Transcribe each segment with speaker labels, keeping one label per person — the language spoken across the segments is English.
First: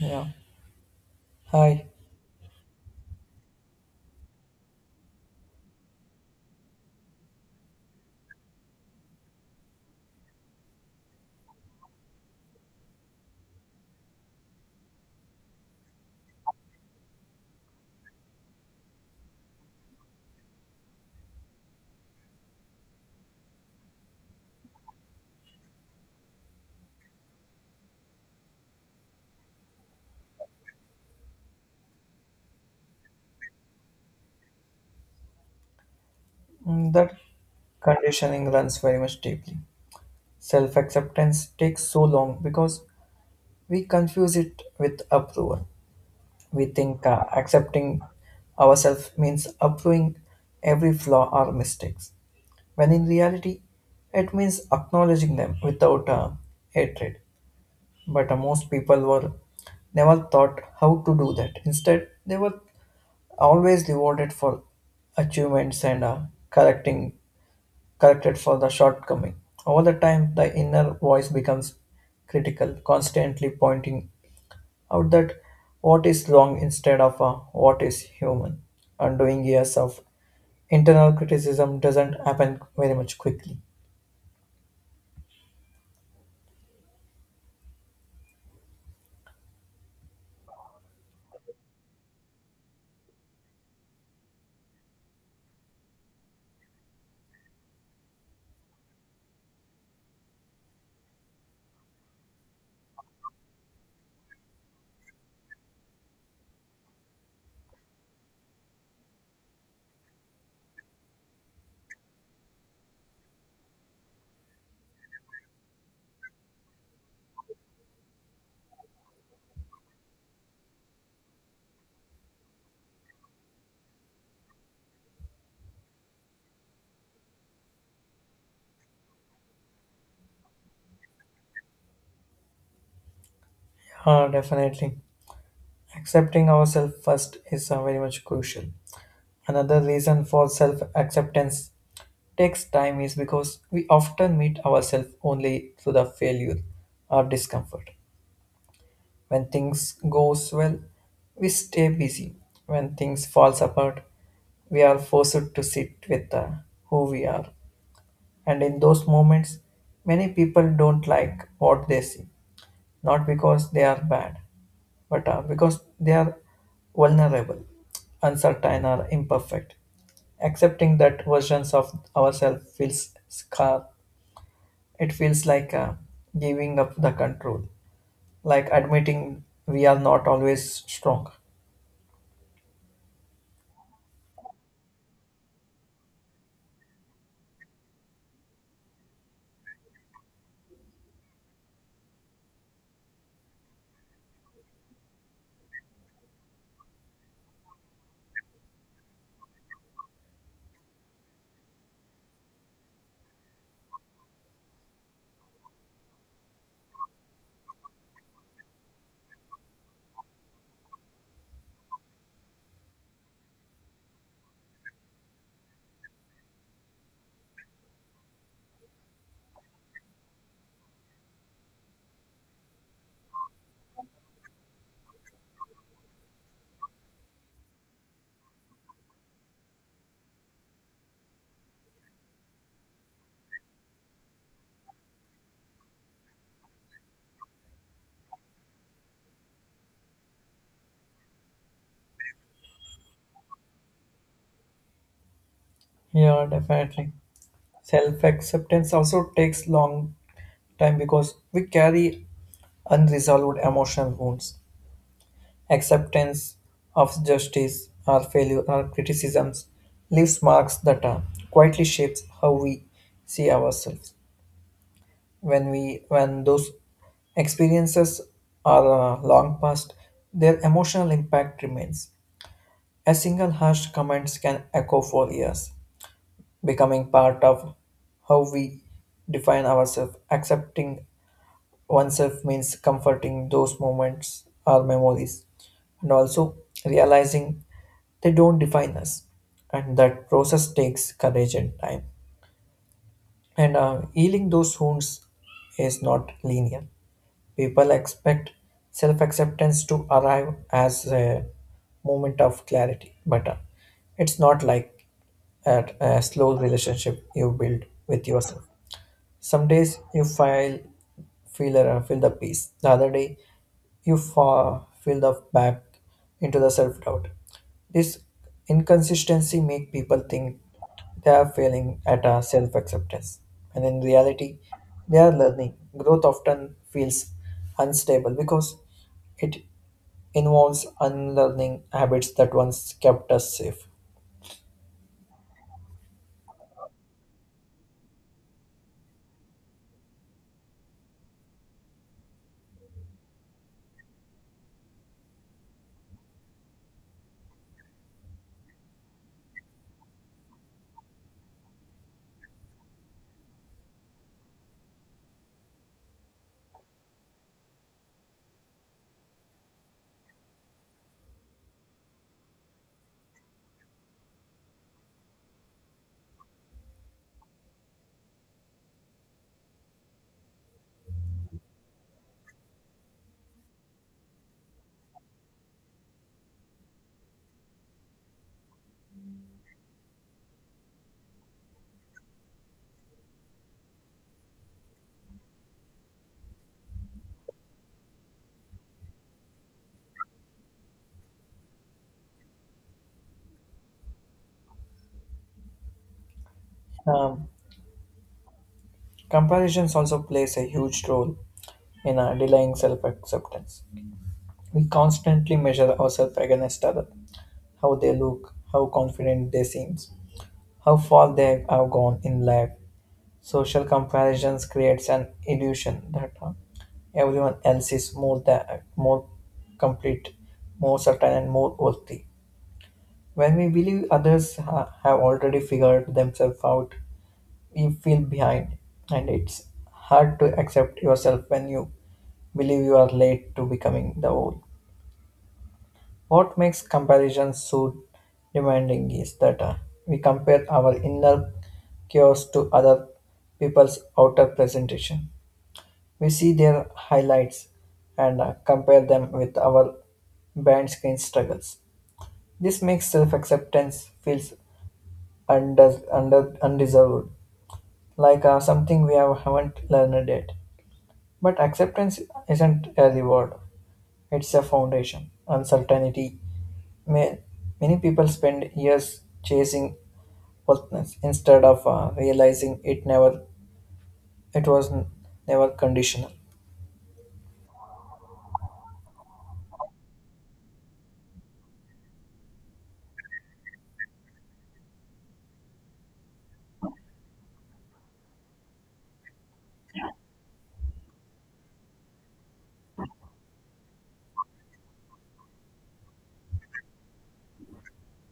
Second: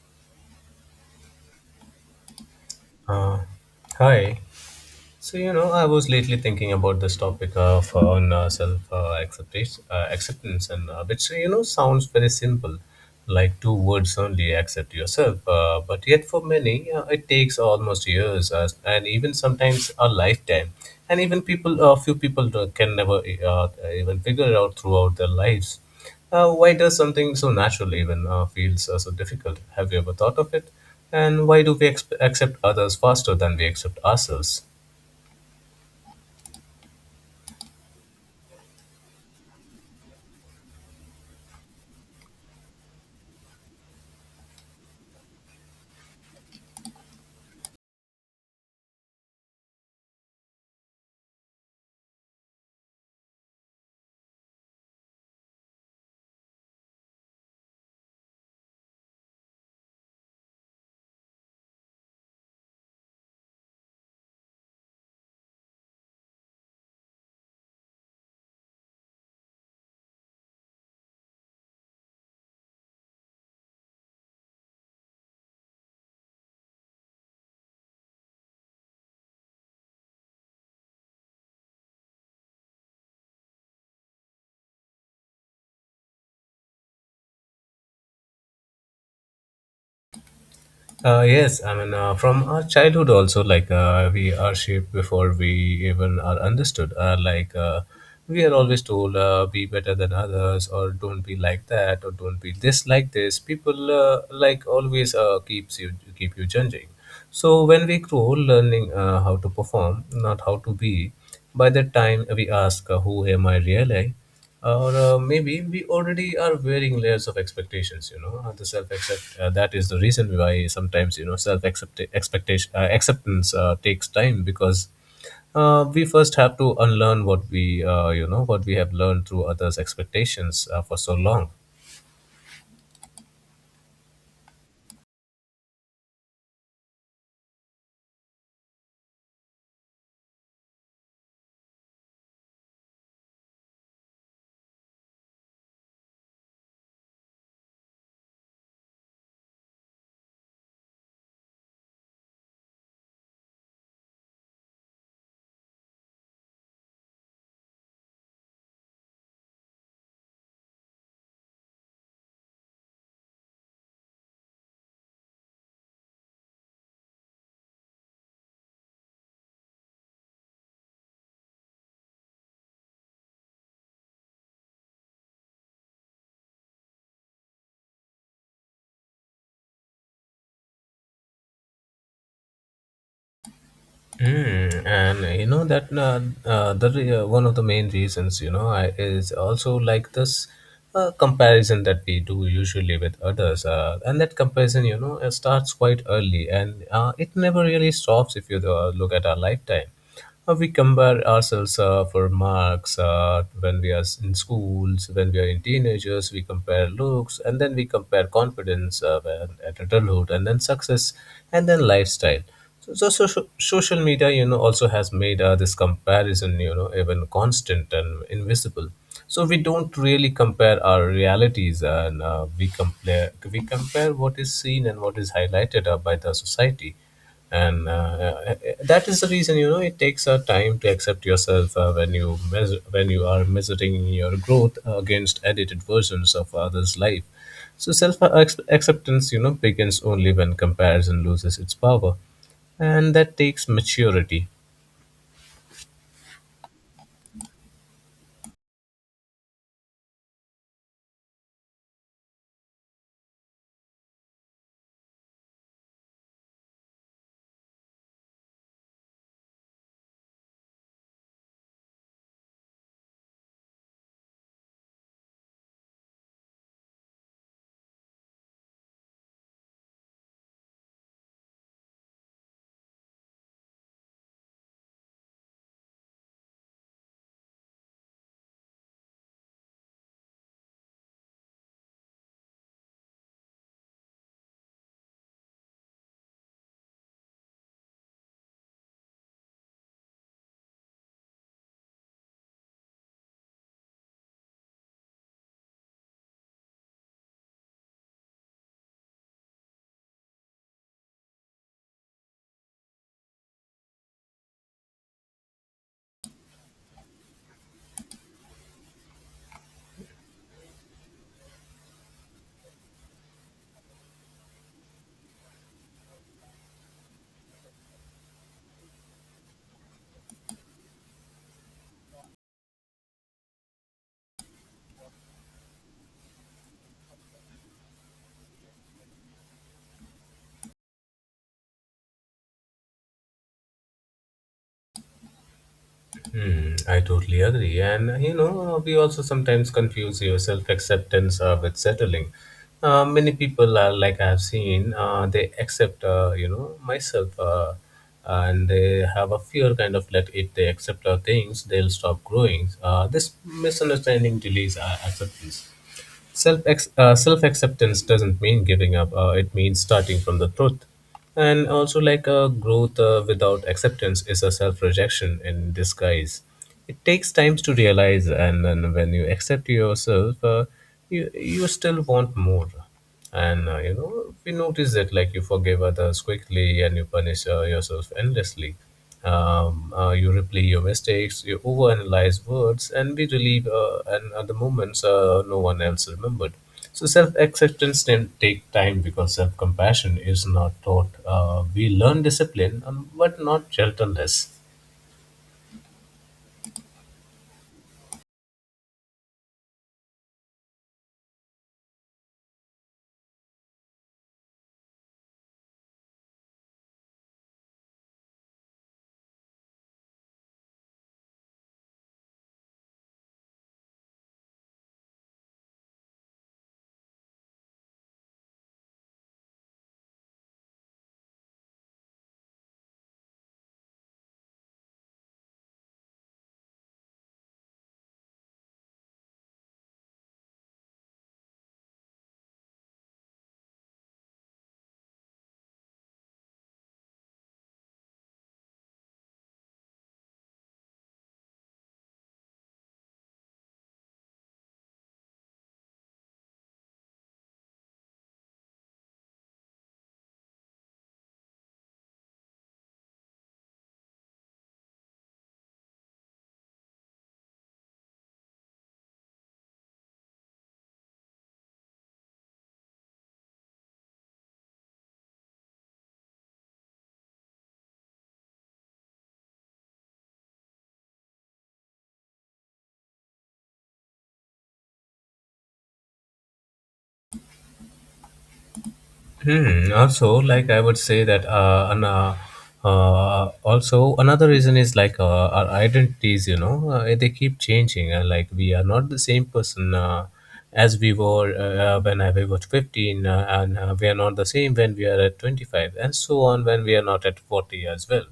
Speaker 1: Yeah. Hi.
Speaker 2: あはい。I was lately thinking about this topic of on self acceptance, and which you know sounds very simple, like two words only: accept yourself. But yet, for many, it takes almost years, and even sometimes a lifetime. And even a few people can never uh, even figure it out throughout their lives. Why does something so natural even feels so difficult? Have you ever thought of it? And why do we accept others faster than we accept ourselves?
Speaker 1: Mm, that conditioning runs very much deeply. Self acceptance takes so long because we confuse it with approval. We think accepting ourselves means approving every flaw or mistakes, when in reality, it means acknowledging them without hatred. But most people were never taught how to do that. Instead, they were always rewarded for achievements and correcting corrected for the shortcoming. Over the time, the inner voice becomes critical, constantly pointing out that what is wrong instead of what is human. Undoing years of internal criticism doesn't happen very much quickly.
Speaker 2: Yes, from our childhood also, we are shaped before we even are understood. We are always told, be better than others, or don't be like that, or don't be this like this. People like always keep you judging. So when we grow, learning how to perform, not how to be. By the time we ask, who am I really? Or maybe we already are wearing layers of expectations you know the self accept That is the reason why sometimes you know self accept expectation acceptance takes time because we first have to unlearn what we what we have learned through others expectations for so long.
Speaker 1: Definitely. Accepting ourselves first is very much crucial. Another reason for self acceptance takes time is because we often meet ourselves only through the failure or discomfort. When things goes well, we stay busy. When things falls apart, we are forced to sit with who we are. And in those moments, many people don't like what they see, not because they are bad, but because they are vulnerable, uncertain, or imperfect. Accepting that versions of ourselves feels scar. It feels like giving up the control, like admitting we are not always strong.
Speaker 2: And you know that one of the main reasons is also like this comparison that we do usually with others, and that comparison starts quite early and it never really stops if you look at our lifetime. We compare ourselves for marks when we are in schools, when we are in teenagers, we compare looks, and then we compare confidence when, at adulthood, and then success, and then lifestyle. Social media, you know, also has made this comparison, you know, even constant and invisible. So we don't really compare our realities, and we compare what is seen and what is highlighted by the society and that is the reason you know it takes a time to accept yourself when you are measuring your growth against edited versions of others life. So self acceptance you know begins only when comparison loses its power, and that takes maturity.
Speaker 1: Yeah, definitely. Self acceptance also takes long time because we carry unresolved emotional wounds. Acceptance of justice or failure or criticisms leaves marks that are quietly shapes how we see ourselves. When those experiences are long past, their emotional impact remains. A single harsh comment can echo for years, becoming part of how we define ourselves. Accepting oneself means comforting those moments or memories and also realizing they don't define us. And that process takes courage and time. And healing those wounds is not linear. People expect self acceptance to arrive as a moment of clarity, but it's not like a slow relationship you build with yourself. Some days you feel the peace. The other day you feel the back into the self doubt. This inconsistency make people think they are failing at a self acceptance, and in reality, they are learning. Growth often feels unstable because it involves unlearning habits that once kept us safe.
Speaker 2: I totally agree. And you know, we also sometimes confuse your self acceptance with settling. Many people are like I've seen, they accept, you know, myself, and they have a fear kind of that if they accept our things, they'll stop growing. This misunderstanding delays our acceptance. Self acceptance doesn't mean giving up. It means starting from the truth, and also growth without acceptance is a self rejection in disguise. It takes time to realize, and then when you accept yourself, you still want more, and we notice that like you forgive others quickly and you punish yourself endlessly. You replay your mistakes, you overanalyze words, and we relieve and other moments no one else remembered. So self-acceptance can take time because self-compassion is not taught. We learn discipline, but not gentleness.
Speaker 1: Um, Comparisons also plays a huge role in delaying self acceptance. We constantly measure ourselves against others, how they look, how confident they seem, how far they have gone in life. Social comparisons creates an illusion that everyone else is more complete, more certain, and more worthy. When we believe others have already figured themselves out, we feel behind, and it's hard to accept yourself when you believe you are late to becoming the whole. What makes comparison so demanding is that we compare our inner chaos to other people's outer presentation. We see their highlights and compare them with our band screen struggles. This makes self acceptance feels undeserved, like something we haven't learned yet. But acceptance isn't a reward, it's a foundation. Uncertainty. May, Many people spend years chasing wealthness instead of realizing it never it was n- never conditional.
Speaker 2: Hmm. Also, like I would say that also another reason is our identities. You know, they keep changing. Like we are not the same person as we were when I was 15, and we are not the same when we are at 25, and so on when we are not at 40 as well.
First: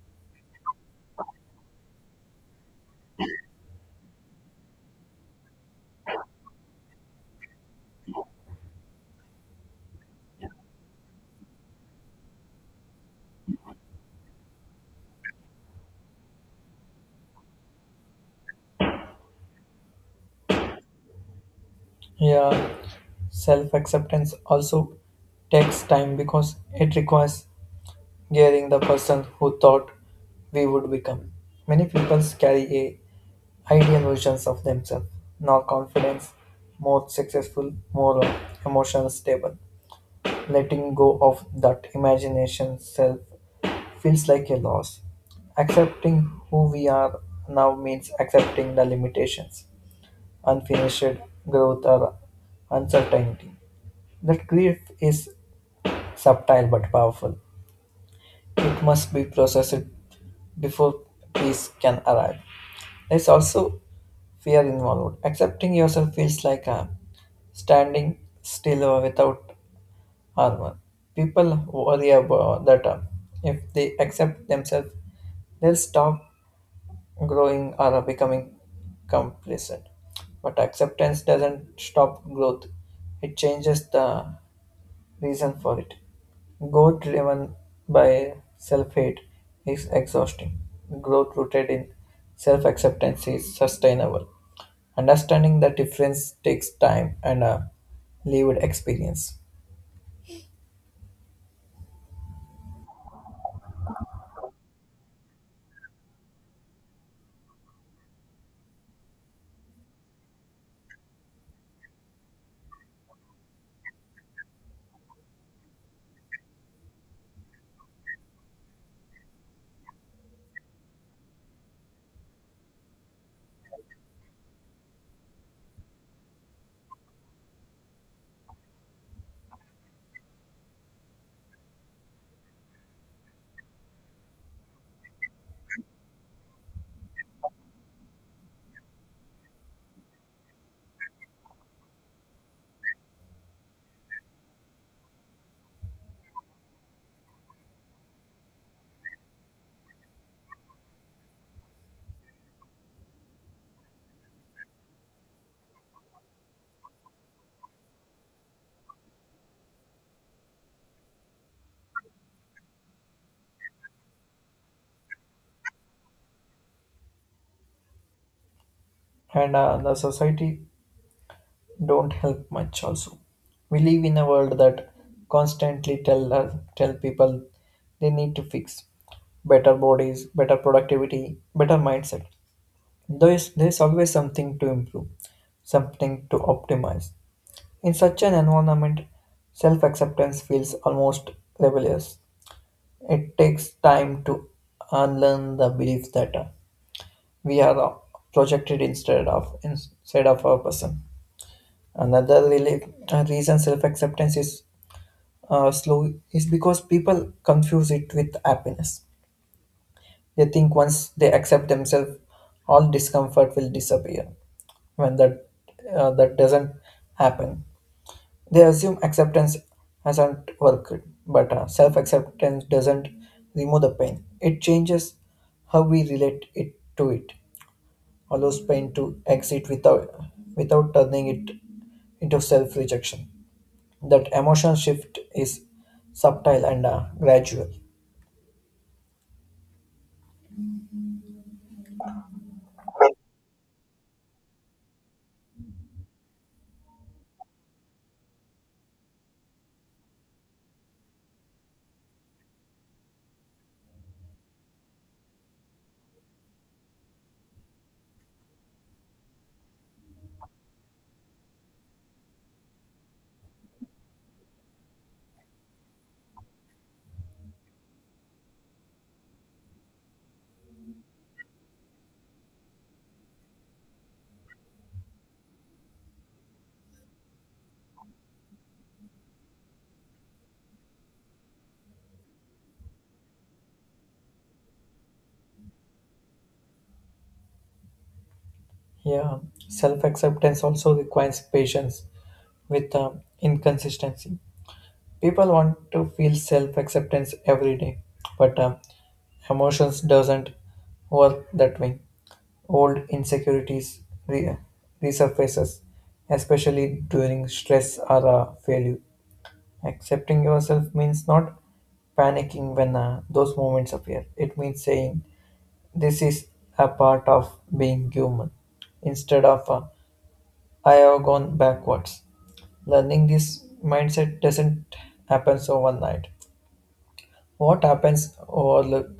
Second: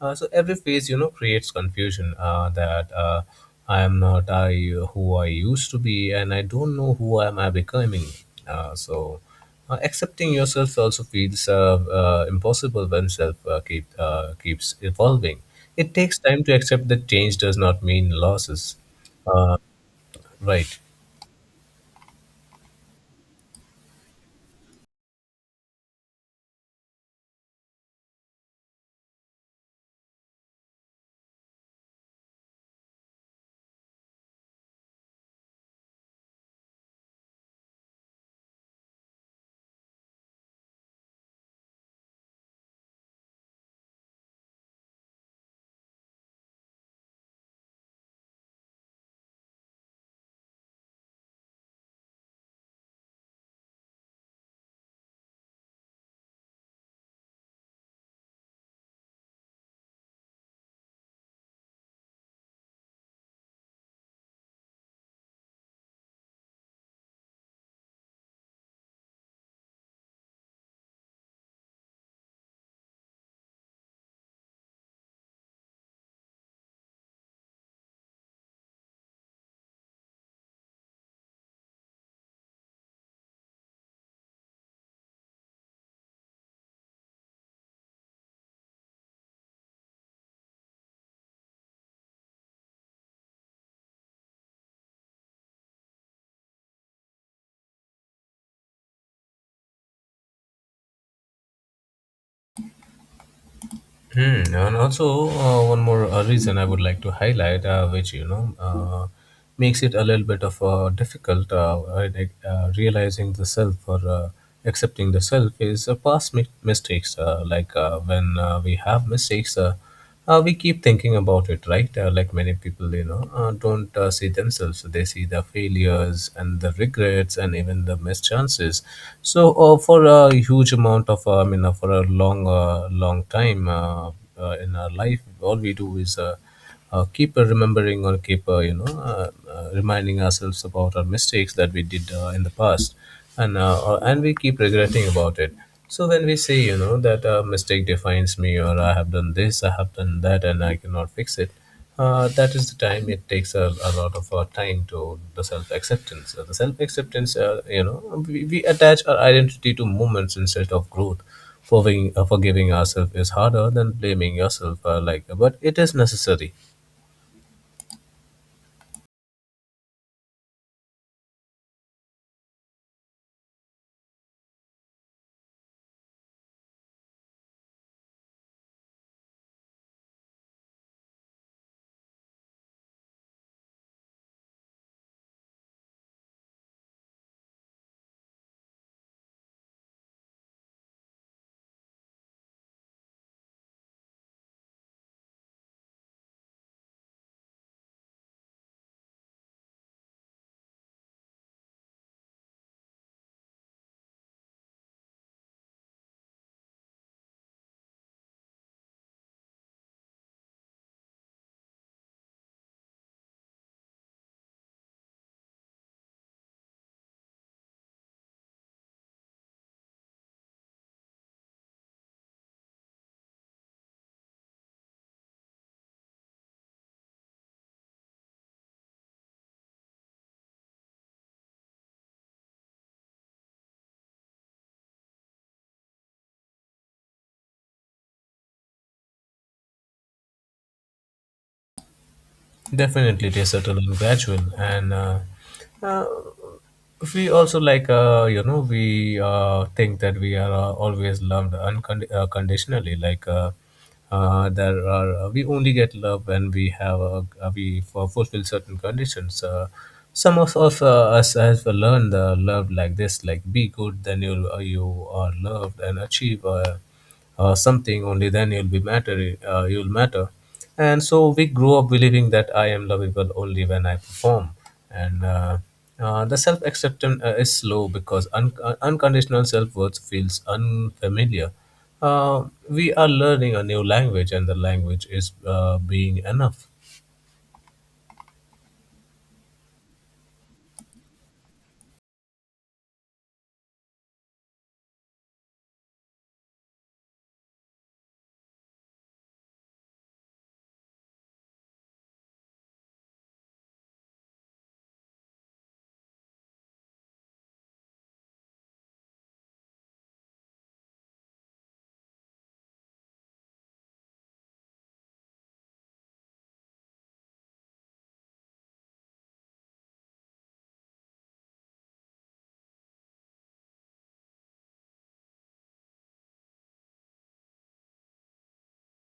Speaker 2: So every phase, you know, creates confusion that I am not I who I used to be, and I don't know who am I becoming. Uh, so. Accepting yourself also feels impossible when self keeps evolving. It takes time to accept that change does not mean losses, right?
Speaker 1: Yeah, self acceptance also takes time because it requires gearing the person who thought we would become. Many people carry a ideal versions of themselves, more confidence, more successful, more emotional stable. Letting go of that imagination self feels like a loss. Accepting who we are now means accepting the limitations, unfinished growth, or uncertainty. That grief is subtle but powerful. It must be processed before peace can arrive. There's also fear involved. Accepting yourself feels like a standing still without hormone. People worry about that if they accept themselves, they'll stop growing or becoming complacent. But acceptance doesn't stop growth, it changes the reason for it. Growth driven by self hate is exhausting. Growth rooted in self acceptance is sustainable. Understanding the difference takes time and a lived experience.
Speaker 2: Hmm. And also, one more reason I would like to highlight, which you know, makes it a little bit of difficult. Realizing the self or accepting the self is mistakes. When we have mistakes, we keep thinking about it, right? Like many people, you know, don't see themselves. They see the failures and the regrets and even the missed chances. So for a huge amount of, for a long time in our life, all we do is keep remembering or keep reminding ourselves about our mistakes that we did in the past, and and we keep regretting about it. So when we say you know that a mistake defines me, or I have done this, I have done that, and I cannot fix it, that is the time it takes a lot of our time to the self-acceptance. The self-acceptance, you know, we attach our identity to moments instead of growth. Forgiving forgiving ourselves is harder than blaming yourself, but it is necessary.
Speaker 1: And the society don't help much also. We live in a world that constantly tell people they need to fix better bodies, better productivity, better mindset. There's always something to improve, something to optimize. In such an environment, self-acceptance feels almost rebellious. It takes time to unlearn the belief that we are projected instead of a person. Another really, reason self acceptance is slow is because people confuse it with happiness. They think once they accept themselves, all discomfort will disappear. When that doesn't happen, they assume acceptance hasn't worked. But self acceptance doesn't remove the pain. It changes how we relate it to it. Allows pain to exit without turning it into self rejection. That emotional shift is subtle and gradual.
Speaker 2: Definitely, it is subtle and gradual, and uh, we also we think that we are always loved conditionally. Like there are We only get love when we have fulfill certain conditions. Some of us have learned love like this, like be good, then you are loved, and achieve something, only then you'll matter. And so we grew up believing that I am lovable only when I perform. And The self acceptance is slow because unconditional self worth feels unfamiliar. We are learning a new language, and the language is being enough.
Speaker 1: Yeah, self acceptance also requires patience with inconsistency. People want to feel self acceptance every day, but emotions doesn't work that way. Old insecurities re- resurfaces, especially during stress or failure. Accepting yourself means not panicking when those moments appear. It means saying, "This is a part of being human," instead of "I have gone backwards." Learning this mindset doesn't happen overnight. What happens overlook,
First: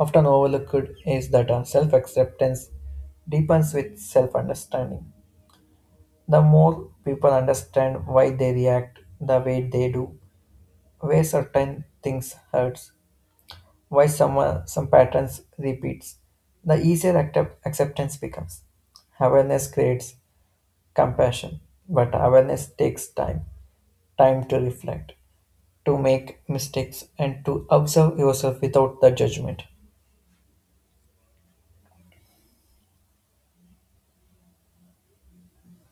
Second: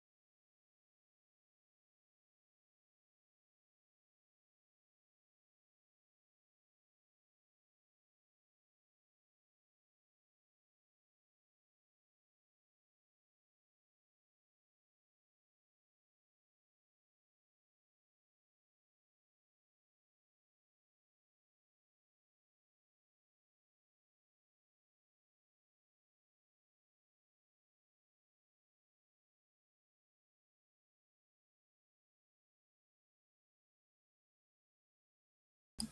Speaker 1: often overlooked is that self acceptance deepens with self understanding. The more people understand why they react the way they do, where certain things hurts. Why some patterns repeats, the easier acceptance becomes. Awareness creates compassion, but awareness takes time, time to reflect, to make mistakes, and to observe yourself without the judgment.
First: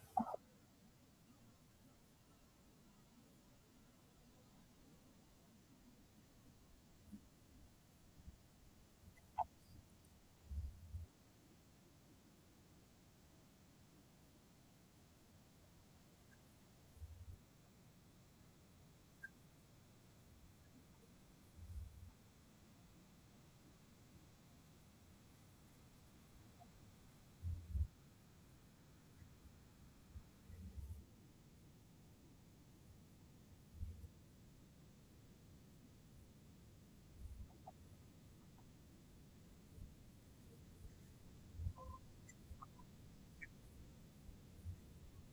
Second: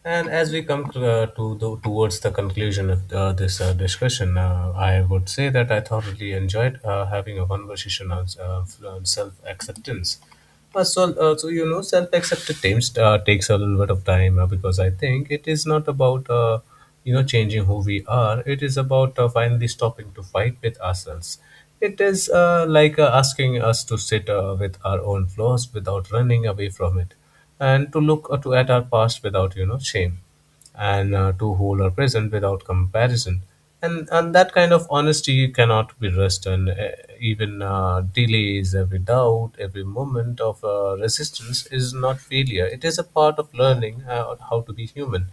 Speaker 2: And as we come towards the conclusion of this discussion, I would say that I thoroughly enjoyed having a conversation on self-acceptance. Self-acceptance takes a little bit of time because I think it is not about changing who we are. It is about finally stopping to fight with ourselves. It is asking us to sit with our own flaws without running away from it, and to look to at our past without you know shame, and to hold our present without comparison, and that kind of honesty cannot be rushed. And even delays, every doubt, every moment of resistance is not failure, it is a part of learning how to be human.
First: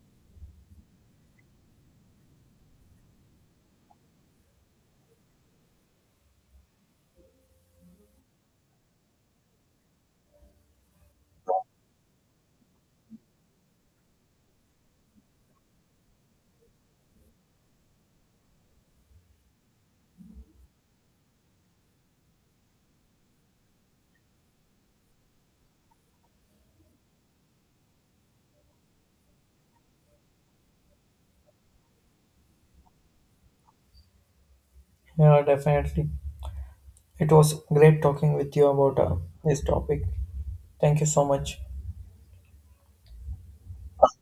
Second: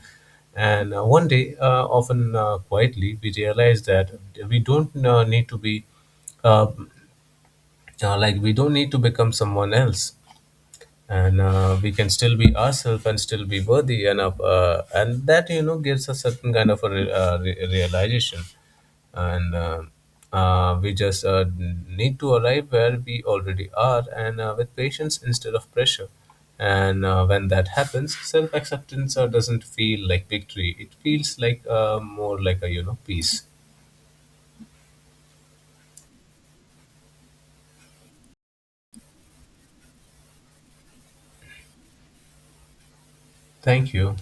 Speaker 2: And one day, often quietly, we realize that we don't need to be uh, uh, like we don't need to become someone else, and we can still be ourselves and still be worthy enough, and that you know gives a certain kind of realization. And we just need to arrive where we already are, and with patience instead of pressure. And when that happens, self-acceptance doesn't feel like victory, it feels like more like a you know peace.
Speaker 1: Yeah, definitely. It was great talking with you about this topic. Thank you so much.
Speaker 2: Thank you.